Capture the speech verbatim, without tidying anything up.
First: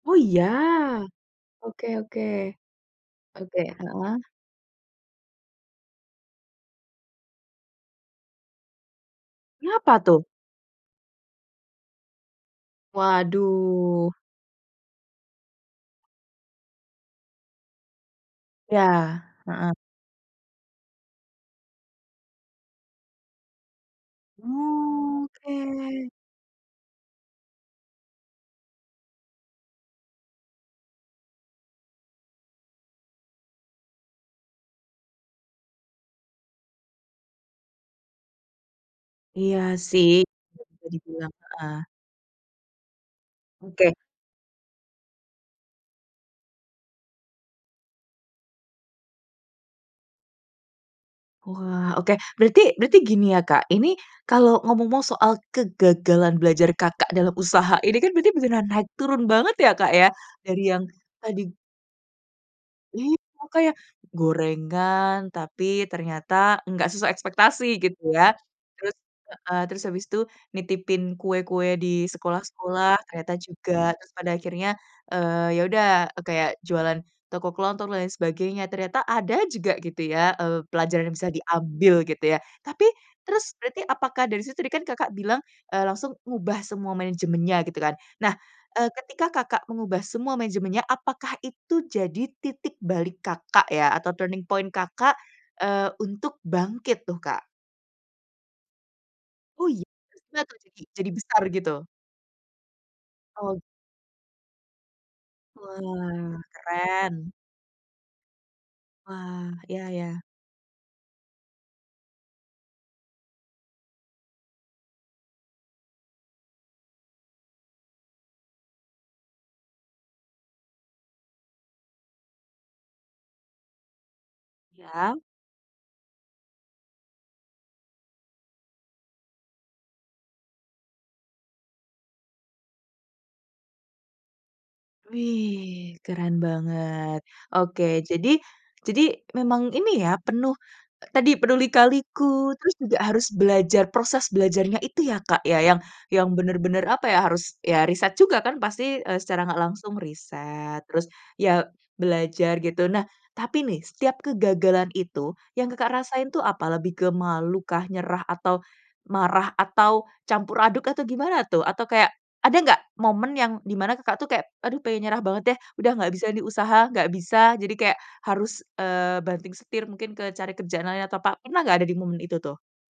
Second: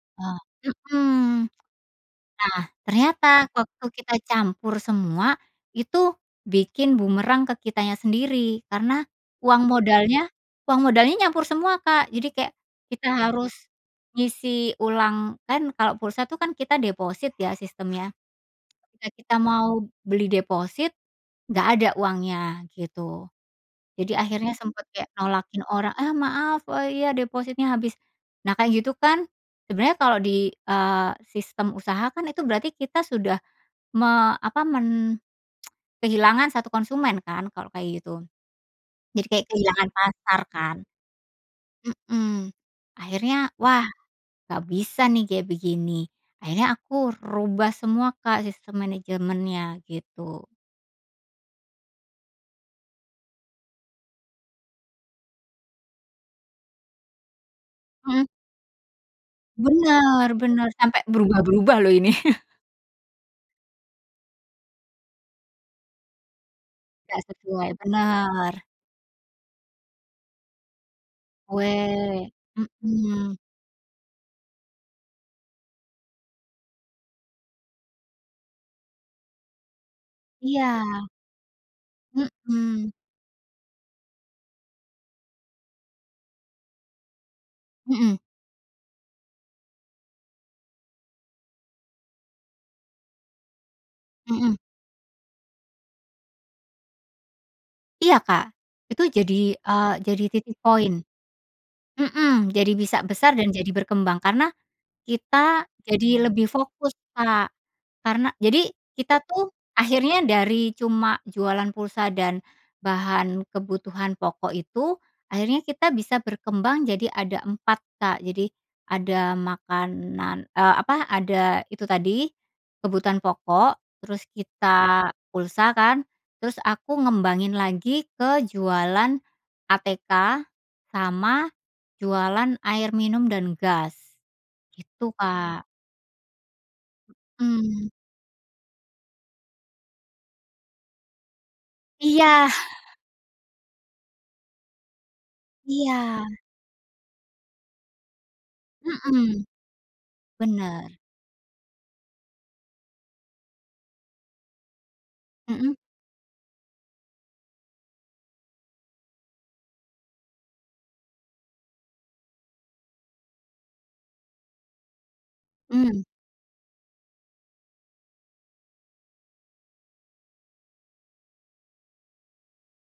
Oh, Oh, iya? mhm. Oke oke, Nah, ternyata oke, waktu kita heeh. campur semua, itu bikin bumerang ke kitanya sendiri karena, uang Kenapa, tuh? modalnya uang modalnya nyampur semua, Kak, jadi kayak kita harus Waduh. ngisi ulang kan kalau pulsa tuh kan kita deposit ya sistemnya Ya, ketika kita heeh. mau beli deposit, nggak ada uangnya gitu, jadi akhirnya sempet kayak Oke. nolakin orang, "Ah maaf, eee, iya depositnya habis." Nah, kayak gitu kan sebenernya kalau di, eee, sistem usaha kan itu berarti kita sudah me apa men kehilangan satu konsumen kan kalau kayak gitu, jadi kayak Iya kehilangan sih, pasar kan. [unintelligible] heeh. Mhm, akhirnya wah Oke. nggak bisa nih kayak begini akhirnya aku rubah semua, Kak, sistem manajemennya gitu. Wah oke, berarti berarti gini ya, Kak, ini kalau ngomong soal kegagalan belajar, Kakak, dalam usaha ini kan Mhm. benar-benar naik turun banget ya, Kak, ya Benar dari benar, yang sampai tadi berubah-berubah loh ini. Iya kayak, gorengan, tapi ternyata nggak sesuai Nggak ekspektasi sesuai, gitu ya bener. terus, eee, terus habis itu nitipin kue-kue di Weh, sekolah-sekolah ternyata mhm. juga, terus pada akhirnya, eee, ya udah kayak jualan toko kelontong dan lain sebagainya ternyata ada juga gitu ya, eee, Iya. pelajaran yang bisa diambil gitu ya, tapi Mhm. terus berarti apakah dari situ tadi kan, Kakak, bilang, eee, langsung ngubah semua manajemennya gitu kan. Mhm. Nah, eee, ketika, Kakak, mengubah semua mejemennya, apakah itu jadi titik balik, Kakak, ya atau turning Mhm. point, Kakak, eee, untuk bangkit tuh, Kak? Iya, Kak, itu jadi, Oh, iya? eee, jadi titik [unintelligible] jadi poin. jadi besar gitu? Mhm, jadi bisa besar dan Oh. jadi berkembang, karena kita jadi Wah, lebih fokus, keren. Kak. Karena jadi kita Wah, tuh ya akhirnya ya. dari cuma jualan pulsa dan bahan kebutuhan pokok itu, akhirnya kita bisa berkembang jadi ada empat, Kak, jadi ada makanan eee, apa, ada itu tadi kebutuhan pokok, terus kita Ya? pulsa kan, terus aku ngembangin lagi ke jualan ATK sama jualan air minum dan gas gitu, Kak. Wih, keren banget. Oke, Mhm. jadi jadi memang ini ya penuh tadi penuh Iya. lika-liku terus juga harus belajar proses belajarnya itu ya, Kak, ya yang Iya. yang bener-bener, apa ya, harus ya riset juga kan, eee, pasti Mhm, secara nggak langsung riset bener. terus ya belajar gitu. Nah, tapi nih setiap kegagalan itu yang, Mhm. Kakak, rasain tuh apa lebih ke malukah, nyerah, atau marah, atau campur aduk, atau gimana tuh? Atau kayak ada nggak momen yang di mana, Kakak, tuh kayak aduh pengen nyerah banget deh udah Mmm. nggak bisa nih usaha, nggak bisa jadi kayak harus, eee, banting setir mungkin ke cari kerjaan lain atau apa, pernah nggak ada di momen itu tuh?